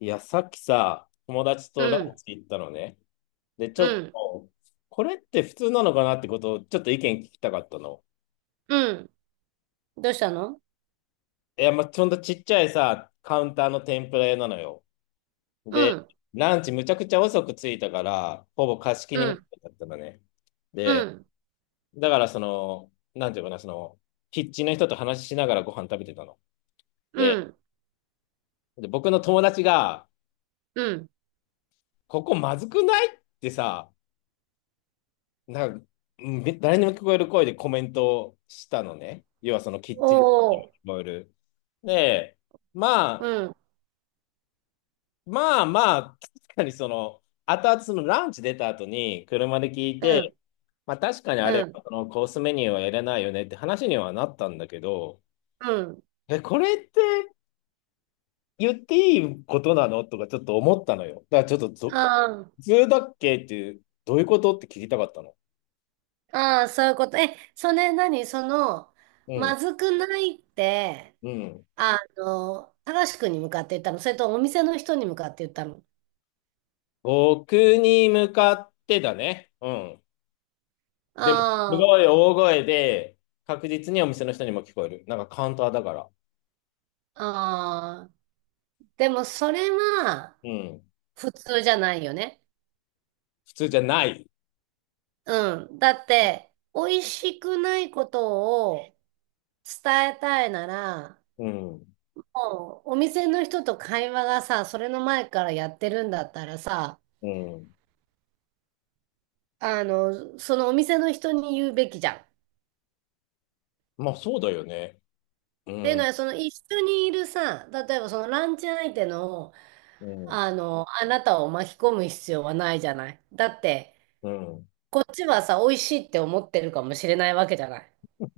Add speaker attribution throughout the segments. Speaker 1: いや、さっきさ、友達
Speaker 2: う
Speaker 1: とラン
Speaker 2: ん、
Speaker 1: チ行ったのね。で、ち
Speaker 2: う
Speaker 1: ょっ
Speaker 2: ん、
Speaker 1: と、これって普通なのかなってことを、ちょっと意見聞きたかったの。
Speaker 2: うん。どうしたの？
Speaker 1: いや、まあ、ほんとちっちゃいさ、カウンターの天ぷら屋なのよ。
Speaker 2: う
Speaker 1: で、
Speaker 2: ん、
Speaker 1: ランチむちゃくちゃ遅く着いたから、ほぼ貸し切
Speaker 2: う
Speaker 1: りみた
Speaker 2: ん、
Speaker 1: いだったのね。
Speaker 2: う
Speaker 1: で、
Speaker 2: ん、
Speaker 1: だからその、なんていうかな、その、キッチンの人と話しながらご飯食べてたの。
Speaker 2: う
Speaker 1: で、
Speaker 2: ん、
Speaker 1: 僕の友達が、
Speaker 2: うん。
Speaker 1: ここまずくないってさ、なんか、うん誰にも聞こえる声でコメントをしたのね。要はそのキッチン
Speaker 2: お
Speaker 1: に
Speaker 2: ー、
Speaker 1: も聞こえる。で、ま
Speaker 2: う
Speaker 1: あ、
Speaker 2: ん、
Speaker 1: まあまあ、確かにその、後々そのランチ出た後に車で聞い
Speaker 2: う
Speaker 1: て、
Speaker 2: ん、
Speaker 1: まあ確かにあ
Speaker 2: う
Speaker 1: れ
Speaker 2: ん、
Speaker 1: はそのコースメニューはやれないよねって話にはなったんだけど、
Speaker 2: うん。
Speaker 1: え、これって言っていいことなのとかちょっと思ったのよ。だからちょっと
Speaker 2: あ
Speaker 1: 普通だっけっていう、どういうことって聞きたかったの。
Speaker 2: あ、ああ、そういうこと。え、それ何？
Speaker 1: う
Speaker 2: ま
Speaker 1: ん、
Speaker 2: ずくないって、
Speaker 1: うん。
Speaker 2: 高しくんに向かって言ったの？それとお店の人に向かって言ったの？
Speaker 1: 僕に向かってだね。うん。でも、す
Speaker 2: あ
Speaker 1: ごい大声で、確実にお店の人にも聞こえる。なんかカウンターだから。
Speaker 2: あ、ああ。でもそれは
Speaker 1: うん。
Speaker 2: 普通じゃないよね。
Speaker 1: 普通じゃない。
Speaker 2: うん。だって、美味しくないことを、伝えたいなら、
Speaker 1: うん。
Speaker 2: もうお店の人と会話がさ、それの前からやってるんだったらさ、
Speaker 1: うん。
Speaker 2: そのお店の人に言うべきじゃん。っ
Speaker 1: まあ、そうだよね。う
Speaker 2: ていうの
Speaker 1: ん。
Speaker 2: は、その一緒にいるさ、例えばそのランチ相手の、
Speaker 1: うん。
Speaker 2: あなたを巻き込む必要はないじゃない。だって、
Speaker 1: うん。
Speaker 2: こっちはさ、美味しいって思ってるかもしれないわけじゃない。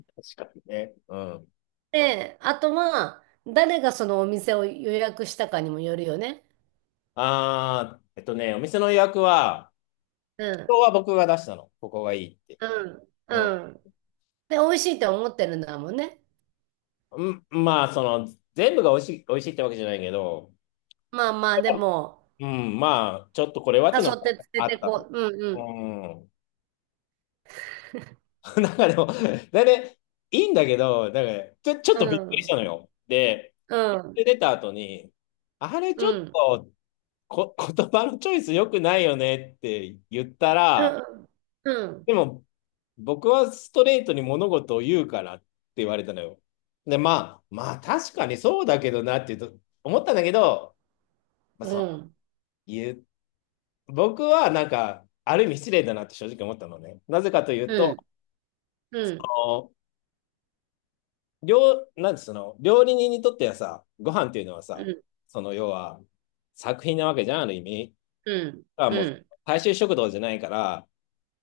Speaker 1: 確かにね。うん。
Speaker 2: で、あとは、誰がそのお店を予約したかにもよるよね。
Speaker 1: あー、お店の予約は、
Speaker 2: うん、
Speaker 1: 今日は僕が出したの。ここがいいって。
Speaker 2: うん、
Speaker 1: うん。
Speaker 2: うん。で、美味しいって思ってるんだもんね。
Speaker 1: うん、まあ、その、全部が美味しい、美味しいってわけじゃないけど、
Speaker 2: まあまあ、でも、
Speaker 1: うん、まあ、ちょっとこれはっ
Speaker 2: 誘
Speaker 1: ていうのが
Speaker 2: って連れ
Speaker 1: あっ
Speaker 2: て
Speaker 1: た
Speaker 2: こ
Speaker 1: の。
Speaker 2: う。う
Speaker 1: う
Speaker 2: ん
Speaker 1: ん。なんかでも、だね、いいんだけど、なんかちょ、ちょっ
Speaker 2: う
Speaker 1: とびっくりした
Speaker 2: ん。
Speaker 1: のよ。で、
Speaker 2: うん。うん。
Speaker 1: 出た後に、あれ
Speaker 2: う
Speaker 1: ちょっ
Speaker 2: ん。
Speaker 1: と言葉のチョイス良くないよねって言った
Speaker 2: う
Speaker 1: ら、
Speaker 2: んうん。
Speaker 1: でも、僕はストレートに物事を言うからって言われたのよ。で、まあ、まあ確かにそうだけどなって言うと思ったんだけど、まあ、
Speaker 2: う
Speaker 1: その、
Speaker 2: ん。
Speaker 1: 言う僕はなんか、ある意味失礼だなって正直思ったのね。なぜかという
Speaker 2: う
Speaker 1: と、
Speaker 2: ん。うん。
Speaker 1: なんてその、料理人にとってはさ、ご飯っていうのは
Speaker 2: う
Speaker 1: さ、
Speaker 2: ん。
Speaker 1: その要は作品なわけじゃん、ある意味。
Speaker 2: うん。
Speaker 1: あ、も
Speaker 2: う
Speaker 1: う
Speaker 2: ん。
Speaker 1: 大衆食堂じゃないから、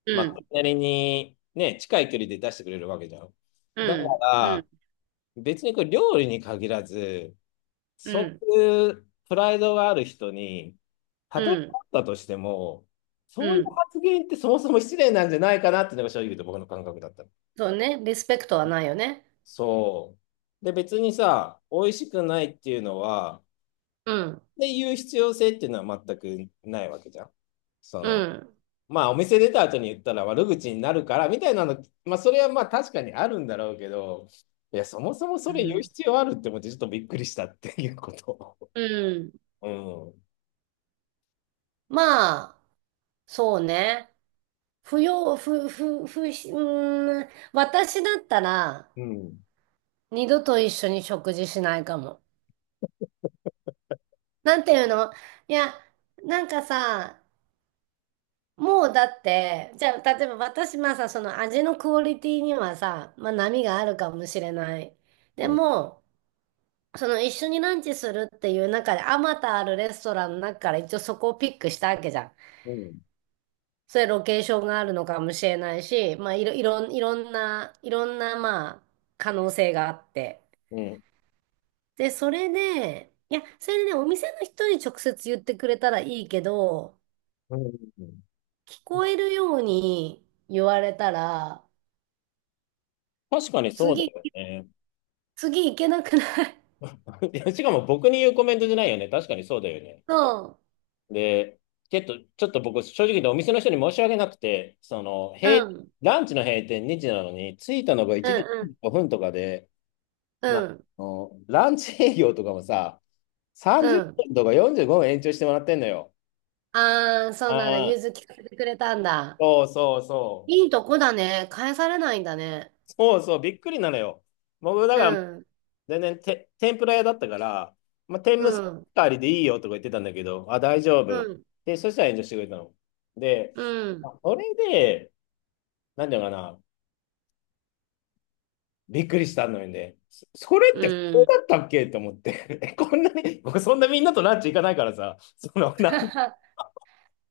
Speaker 2: う
Speaker 1: まあ、そ
Speaker 2: ん。
Speaker 1: れなりにね、近い距離で出してくれるわけじゃん。
Speaker 2: う
Speaker 1: だか
Speaker 2: ん。う
Speaker 1: ら、
Speaker 2: ん。
Speaker 1: 別にこれ料理に限らず、
Speaker 2: う
Speaker 1: そ
Speaker 2: ん。
Speaker 1: ういうプライドがある人に、た
Speaker 2: う
Speaker 1: とえ
Speaker 2: ん。
Speaker 1: あったとしても、
Speaker 2: う
Speaker 1: そういう
Speaker 2: ん。
Speaker 1: 発言ってそもそも失礼なんじゃないかなっていうのが正直言うと僕の感覚だったの。
Speaker 2: そうね。リスペクトはないよね。
Speaker 1: そう。で、別にさ、美味しくないっていうのは、
Speaker 2: うん。
Speaker 1: っていう必要性っていうのは全くないわけじゃん。そ
Speaker 2: う
Speaker 1: の、
Speaker 2: ん。
Speaker 1: まあお店出た後に言ったら悪口になるからみたいなの、まあそれはまあ確かにあるんだろうけど、いや、そもそも
Speaker 2: う
Speaker 1: それ言う
Speaker 2: ん。
Speaker 1: 必要あるって思ってちょっとびっくりしたっていうこと。
Speaker 2: うん。まあ、そうね。不要、不、不、不、うーん。私だったら、
Speaker 1: うん。うん。
Speaker 2: 二度と一緒に食事しないかも。なんていうの？いや、なんかさ、もうだって、じゃあ、例えば私、まあさ、その味のクオリティにはさ、まあ波があるかもしれない。
Speaker 1: う
Speaker 2: で
Speaker 1: ん。
Speaker 2: も、その一緒にランチするっていう中で、あまたあるレストランの中から一応そこをピックしたわけじゃん。
Speaker 1: うん。
Speaker 2: それロケーションがあるのかもしれないし、まあいろんな、まあ、可能性があって。
Speaker 1: うん。
Speaker 2: で、それで、いや、それでね、お店の人に直接言ってくれたらいいけど、
Speaker 1: うんうん
Speaker 2: 聞こえるように言われたら、
Speaker 1: 確かにそうだ
Speaker 2: 次、
Speaker 1: よね。
Speaker 2: 次行けなくない？
Speaker 1: いや、しかも僕に言うコメントじゃないよね。確かにそうだよね。
Speaker 2: そ
Speaker 1: で、ちょっと僕、正直言ってお店の人に申し訳なくて、その、
Speaker 2: う。うん。
Speaker 1: ランチの閉店2時なのに、着いたのが
Speaker 2: うん
Speaker 1: 1時
Speaker 2: うん。
Speaker 1: 5分とかで、
Speaker 2: う
Speaker 1: あ
Speaker 2: ん。
Speaker 1: の、ランチ営業とかもさ、
Speaker 2: う
Speaker 1: 30
Speaker 2: ん。
Speaker 1: 分とか45分延長してもらってんのよ。
Speaker 2: ああ、そ
Speaker 1: あ
Speaker 2: うなんだ。融
Speaker 1: あ、
Speaker 2: 通聞かせてくれたんだ。
Speaker 1: そうそうそ
Speaker 2: いいとこだね。返されないんだね。
Speaker 1: う。そうそう、びっくりなのよ。僕、だ
Speaker 2: う
Speaker 1: から、
Speaker 2: ん。
Speaker 1: 全然て、天ぷら屋だったから、まあ、天
Speaker 2: う
Speaker 1: むす
Speaker 2: ん。
Speaker 1: ありでいいよとか言ってたんだけど、あ、大丈
Speaker 2: う
Speaker 1: 夫。
Speaker 2: ん。
Speaker 1: で、そしたら炎上してくれたの。で、
Speaker 2: うん。
Speaker 1: あそれで、なんていうのかな、びっくりしたのよね。それって
Speaker 2: う
Speaker 1: そう
Speaker 2: ん。
Speaker 1: だったっけと思って。こんなに、僕そんなみんなとランチ行かないからさ、そのな、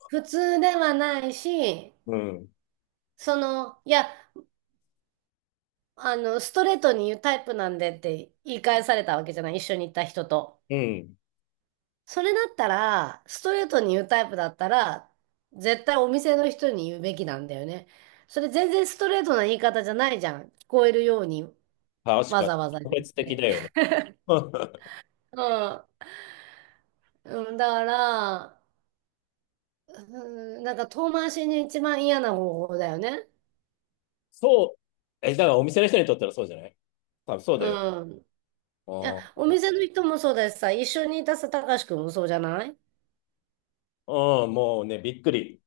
Speaker 2: 普通ではないし、
Speaker 1: うん、
Speaker 2: いや、ストレートに言うタイプなんでって言い返されたわけじゃない。一緒に行った人と。
Speaker 1: うん、
Speaker 2: それだったら、ストレートに言うタイプだったら、絶対お店の人に言うべきなんだよね。それ全然ストレートな言い方じゃないじゃん。聞こえるように
Speaker 1: 確
Speaker 2: わ
Speaker 1: かに、
Speaker 2: ざわざ言
Speaker 1: 特
Speaker 2: っ
Speaker 1: 別的
Speaker 2: て。
Speaker 1: だよね。
Speaker 2: うん。うん、だから、うん、なんか遠回しに一番嫌な方法だよね。
Speaker 1: そう、だからお店の人にとったらそうじゃない、多分そうだよ。
Speaker 2: うん。いや、
Speaker 1: あ
Speaker 2: お店の人もそうだしさ、一緒にいたさ、たかしくんもそうじゃない？
Speaker 1: あうんもうね、びっくり。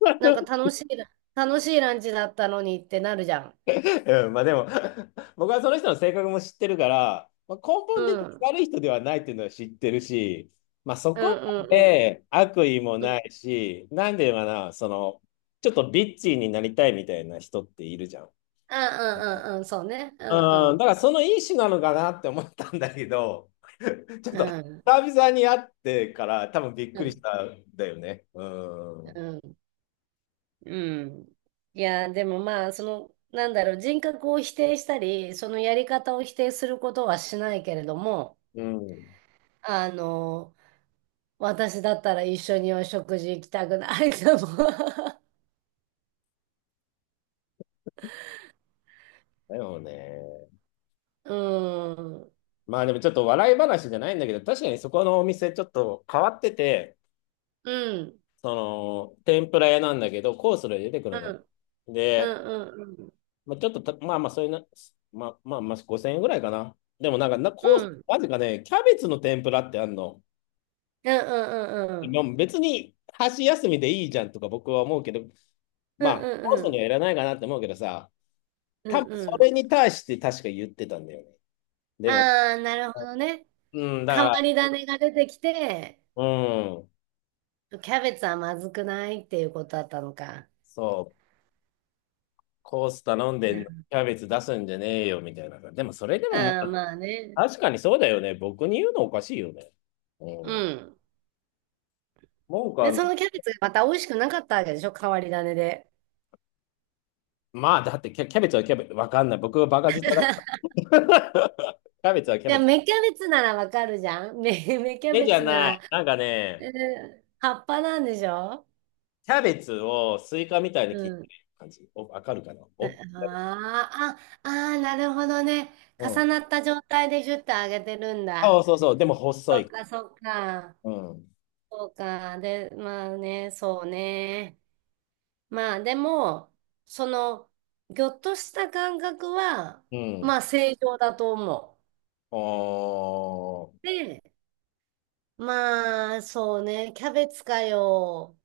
Speaker 2: なんか楽しいランチだったのにってなるじゃん。
Speaker 1: うん、まあでも 僕はその人の性格も知ってるから、まあ、根
Speaker 2: う
Speaker 1: 本的
Speaker 2: ん。
Speaker 1: に
Speaker 2: うん
Speaker 1: 悪い人ではないっていうのは知ってるし、まあそ
Speaker 2: う
Speaker 1: こま
Speaker 2: んうん。
Speaker 1: で悪意もないし、なんで言うのかな、その、ちょっとビッチーになりたいみたいな人っているじゃん。
Speaker 2: うんうんうん、そうね。う
Speaker 1: うん、だか
Speaker 2: ん
Speaker 1: らそのいい種なのかなって思ったんだけど、ちょっ
Speaker 2: う
Speaker 1: と
Speaker 2: ん。う
Speaker 1: 久
Speaker 2: ん
Speaker 1: 々に会ってから多分びっ
Speaker 2: う
Speaker 1: くりし
Speaker 2: ん
Speaker 1: たんだよね。うん。
Speaker 2: うん。うん。いや、でもまあ、なんだろう、人格を否定したり、そのやり方を否定することはしないけれども、
Speaker 1: うん。
Speaker 2: あの、私だったら一緒にお食事行きたくないかも。
Speaker 1: だよね。
Speaker 2: うん。
Speaker 1: まあでもちょっと笑い話じゃないんだけど、確かにそこのお店ちょっと変わってて、
Speaker 2: うん。
Speaker 1: その、天ぷら屋なんだけど、コースで出てく
Speaker 2: う
Speaker 1: るの。
Speaker 2: ん。う
Speaker 1: で、
Speaker 2: んうんうん。
Speaker 1: まあ、ちょっとた、まあまあ、そういうな、まあまあ、まあ、5000円ぐらいかな。でもなんか、コース、
Speaker 2: うん。
Speaker 1: なぜかね、キャベツの天ぷらってあんの。
Speaker 2: うんうんうんう
Speaker 1: ま
Speaker 2: ん。
Speaker 1: あ別に、箸休みでいいじゃんとか僕は思うけど、
Speaker 2: う
Speaker 1: ま
Speaker 2: ん
Speaker 1: あ、
Speaker 2: う
Speaker 1: コー
Speaker 2: ん
Speaker 1: ス
Speaker 2: う
Speaker 1: には
Speaker 2: ん。
Speaker 1: いらないかなって思うけどさ、
Speaker 2: う
Speaker 1: 多
Speaker 2: んう
Speaker 1: 分
Speaker 2: んうんうんうん
Speaker 1: そ
Speaker 2: うん。
Speaker 1: れに対して確か言ってたんだよね。でも、
Speaker 2: ああ、なるほどね。
Speaker 1: うん、だか
Speaker 2: 変わ
Speaker 1: ら、
Speaker 2: り種が出てきて、
Speaker 1: うん、
Speaker 2: キャベツはまずくないっていうことだったのか。
Speaker 1: そう、コース頼んで
Speaker 2: う
Speaker 1: んの
Speaker 2: ん。
Speaker 1: キャベツ出すんじゃねえよみたいな。でも、それでもも
Speaker 2: ああ、まあね。
Speaker 1: 確かにそうだよね。僕に言うのおかしいよね。う
Speaker 2: う
Speaker 1: ん。
Speaker 2: ん。
Speaker 1: 文句は
Speaker 2: で、
Speaker 1: な、
Speaker 2: そのキャベツがまた美味しくなかったわけでしょ？変わり種で。
Speaker 1: まあ、だってキャベツはキャベツ、わかんない。僕はバカ舌だ。キャベツはキャ
Speaker 2: じゃ
Speaker 1: ベ
Speaker 2: あ、
Speaker 1: ツ。
Speaker 2: 芽キャベツならわかるじゃん。芽キャ
Speaker 1: 目
Speaker 2: ベ
Speaker 1: じゃ
Speaker 2: ツな
Speaker 1: な
Speaker 2: ら、
Speaker 1: い。なんか
Speaker 2: え
Speaker 1: ね、
Speaker 2: 葉っぱなんでしょ？
Speaker 1: キャベツをスイカみたいに
Speaker 2: う
Speaker 1: 切って
Speaker 2: ん。
Speaker 1: る感じ。お、わかるかなお、
Speaker 2: ああ、ああ、なるほどね。
Speaker 1: う
Speaker 2: 重
Speaker 1: ん。
Speaker 2: なった状態でギュッと揚げてるん
Speaker 1: そ
Speaker 2: だ。
Speaker 1: うそうそう。でも
Speaker 2: そ
Speaker 1: 細
Speaker 2: っ
Speaker 1: い。
Speaker 2: か、そっか。
Speaker 1: うん。
Speaker 2: そうか。で、まあね、そうね。まあでも、その、ぎょっとした感覚は、
Speaker 1: うん。
Speaker 2: まあ正常だと思
Speaker 1: おー。
Speaker 2: う。で、まあそうね、キャベツかよ。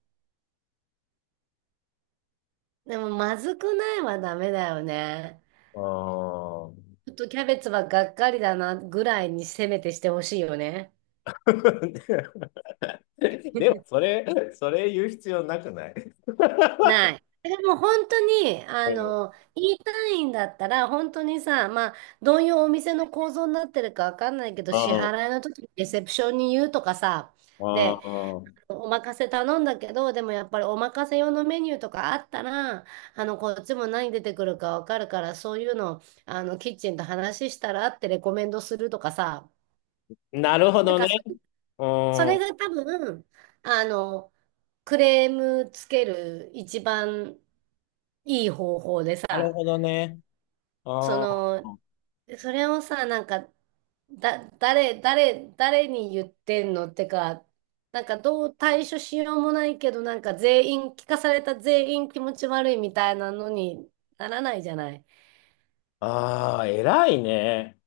Speaker 2: でもまずくないはダメだよね。
Speaker 1: おー
Speaker 2: ちょっとキャベツはがっかりだなぐらいにせめてしてほしいよね。
Speaker 1: でも、それ言う必要なくない？
Speaker 2: ない。でも本当に、
Speaker 1: うん。
Speaker 2: 言いたいんだったら、本当にさ、まあ、どういうお店の構造になってるかわかんないけど、
Speaker 1: う
Speaker 2: 支
Speaker 1: ん。
Speaker 2: 払いの時にレセプションに言うとかさ、
Speaker 1: う
Speaker 2: で、
Speaker 1: ん。
Speaker 2: お任せ頼んだけど、でもやっぱりお任せ用のメニューとかあったら、こっちも何出てくるかわかるから、そういうの、キッチンと話したらってレコメンドするとかさ、
Speaker 1: なるほ
Speaker 2: なん
Speaker 1: どね。
Speaker 2: か
Speaker 1: う
Speaker 2: それ
Speaker 1: ん。
Speaker 2: が多分、あの、クレームつける一番いい方法で
Speaker 1: なる
Speaker 2: さ、
Speaker 1: ほどね。
Speaker 2: そ
Speaker 1: あ
Speaker 2: の、でそれをさ、なんか、だ、誰、誰、誰に言ってんのってか、なんかどう対処しようもないけど、なんか全員、聞かされた全員気持ち悪いみたいなのにならないじゃない。
Speaker 1: あー、偉いね。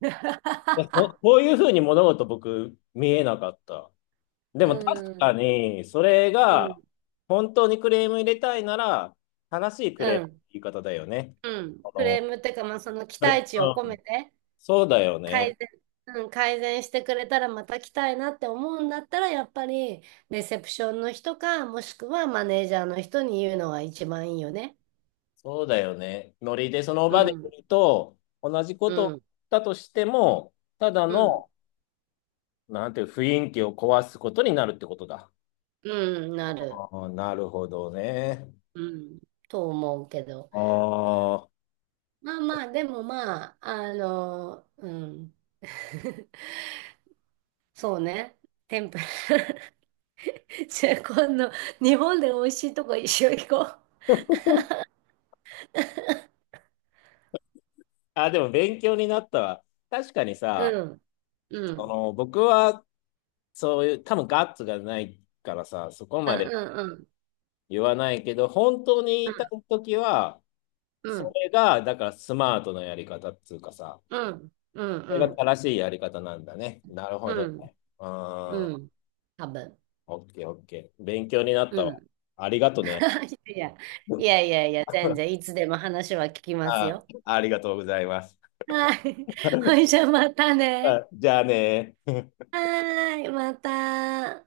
Speaker 1: いやここういうふうに物事僕見えなかった。で
Speaker 2: う
Speaker 1: も確か
Speaker 2: ん、
Speaker 1: に、それ
Speaker 2: う
Speaker 1: が
Speaker 2: ん、
Speaker 1: 本当にクレーム入れたいなら、正しい
Speaker 2: う
Speaker 1: クレームの
Speaker 2: ん、
Speaker 1: 言い方だよね。
Speaker 2: うん。
Speaker 1: あ
Speaker 2: クレ
Speaker 1: の、
Speaker 2: ームってか、まあ、その期
Speaker 1: それ、う
Speaker 2: 待値を込め
Speaker 1: ん
Speaker 2: て
Speaker 1: そうだよ
Speaker 2: 改
Speaker 1: ね。
Speaker 2: 善、うん、改善してくれたらまた来たいなって思うんだったら、やっぱりレセプションの人か、もしくはマネージャーの人に言うのが一番いいよね。
Speaker 1: そうだよね。ノリでその
Speaker 2: う
Speaker 1: 場で
Speaker 2: ん、
Speaker 1: 言うと、同じこ
Speaker 2: う
Speaker 1: と
Speaker 2: ん。
Speaker 1: だとしても、ただ
Speaker 2: うん、
Speaker 1: の、なんていう雰囲気を壊すことになるってことだ。
Speaker 2: うん、なる。
Speaker 1: ああ、なるほどね。
Speaker 2: うん、と思うけど。
Speaker 1: あ
Speaker 2: まあまあ、でもまあ、うん。そうね。天ぷら。じゃあ今度、日本で美味しいとこ一緒行こう。
Speaker 1: あ、あ、でも勉強になったわ。確かにさ、
Speaker 2: うん、う
Speaker 1: そ
Speaker 2: ん、
Speaker 1: の僕はそういう、多分ガッツがないからさ、そこ
Speaker 2: う
Speaker 1: まで
Speaker 2: ん、うん、
Speaker 1: 言わないけど、本当に言
Speaker 2: うん、
Speaker 1: いたいときは、
Speaker 2: う
Speaker 1: そ
Speaker 2: ん、
Speaker 1: れが、だからスマートなやり方っつうかさ、
Speaker 2: うん、うん、
Speaker 1: それ
Speaker 2: う
Speaker 1: が
Speaker 2: ん、
Speaker 1: 正しいやり方なんだね。なるほ
Speaker 2: う
Speaker 1: ど
Speaker 2: ん、
Speaker 1: ね。うん、
Speaker 2: うん、多分。
Speaker 1: オッケーオッケー。勉強になった
Speaker 2: う
Speaker 1: わ。
Speaker 2: ん。
Speaker 1: ありがとね。
Speaker 2: いや、いやいやいや、全然い つでも話は聞きます
Speaker 1: あ、
Speaker 2: よ。
Speaker 1: ありがとうございます。
Speaker 2: はい。ほいじゃあまたね。
Speaker 1: あ、じゃあね。
Speaker 2: はーい、また。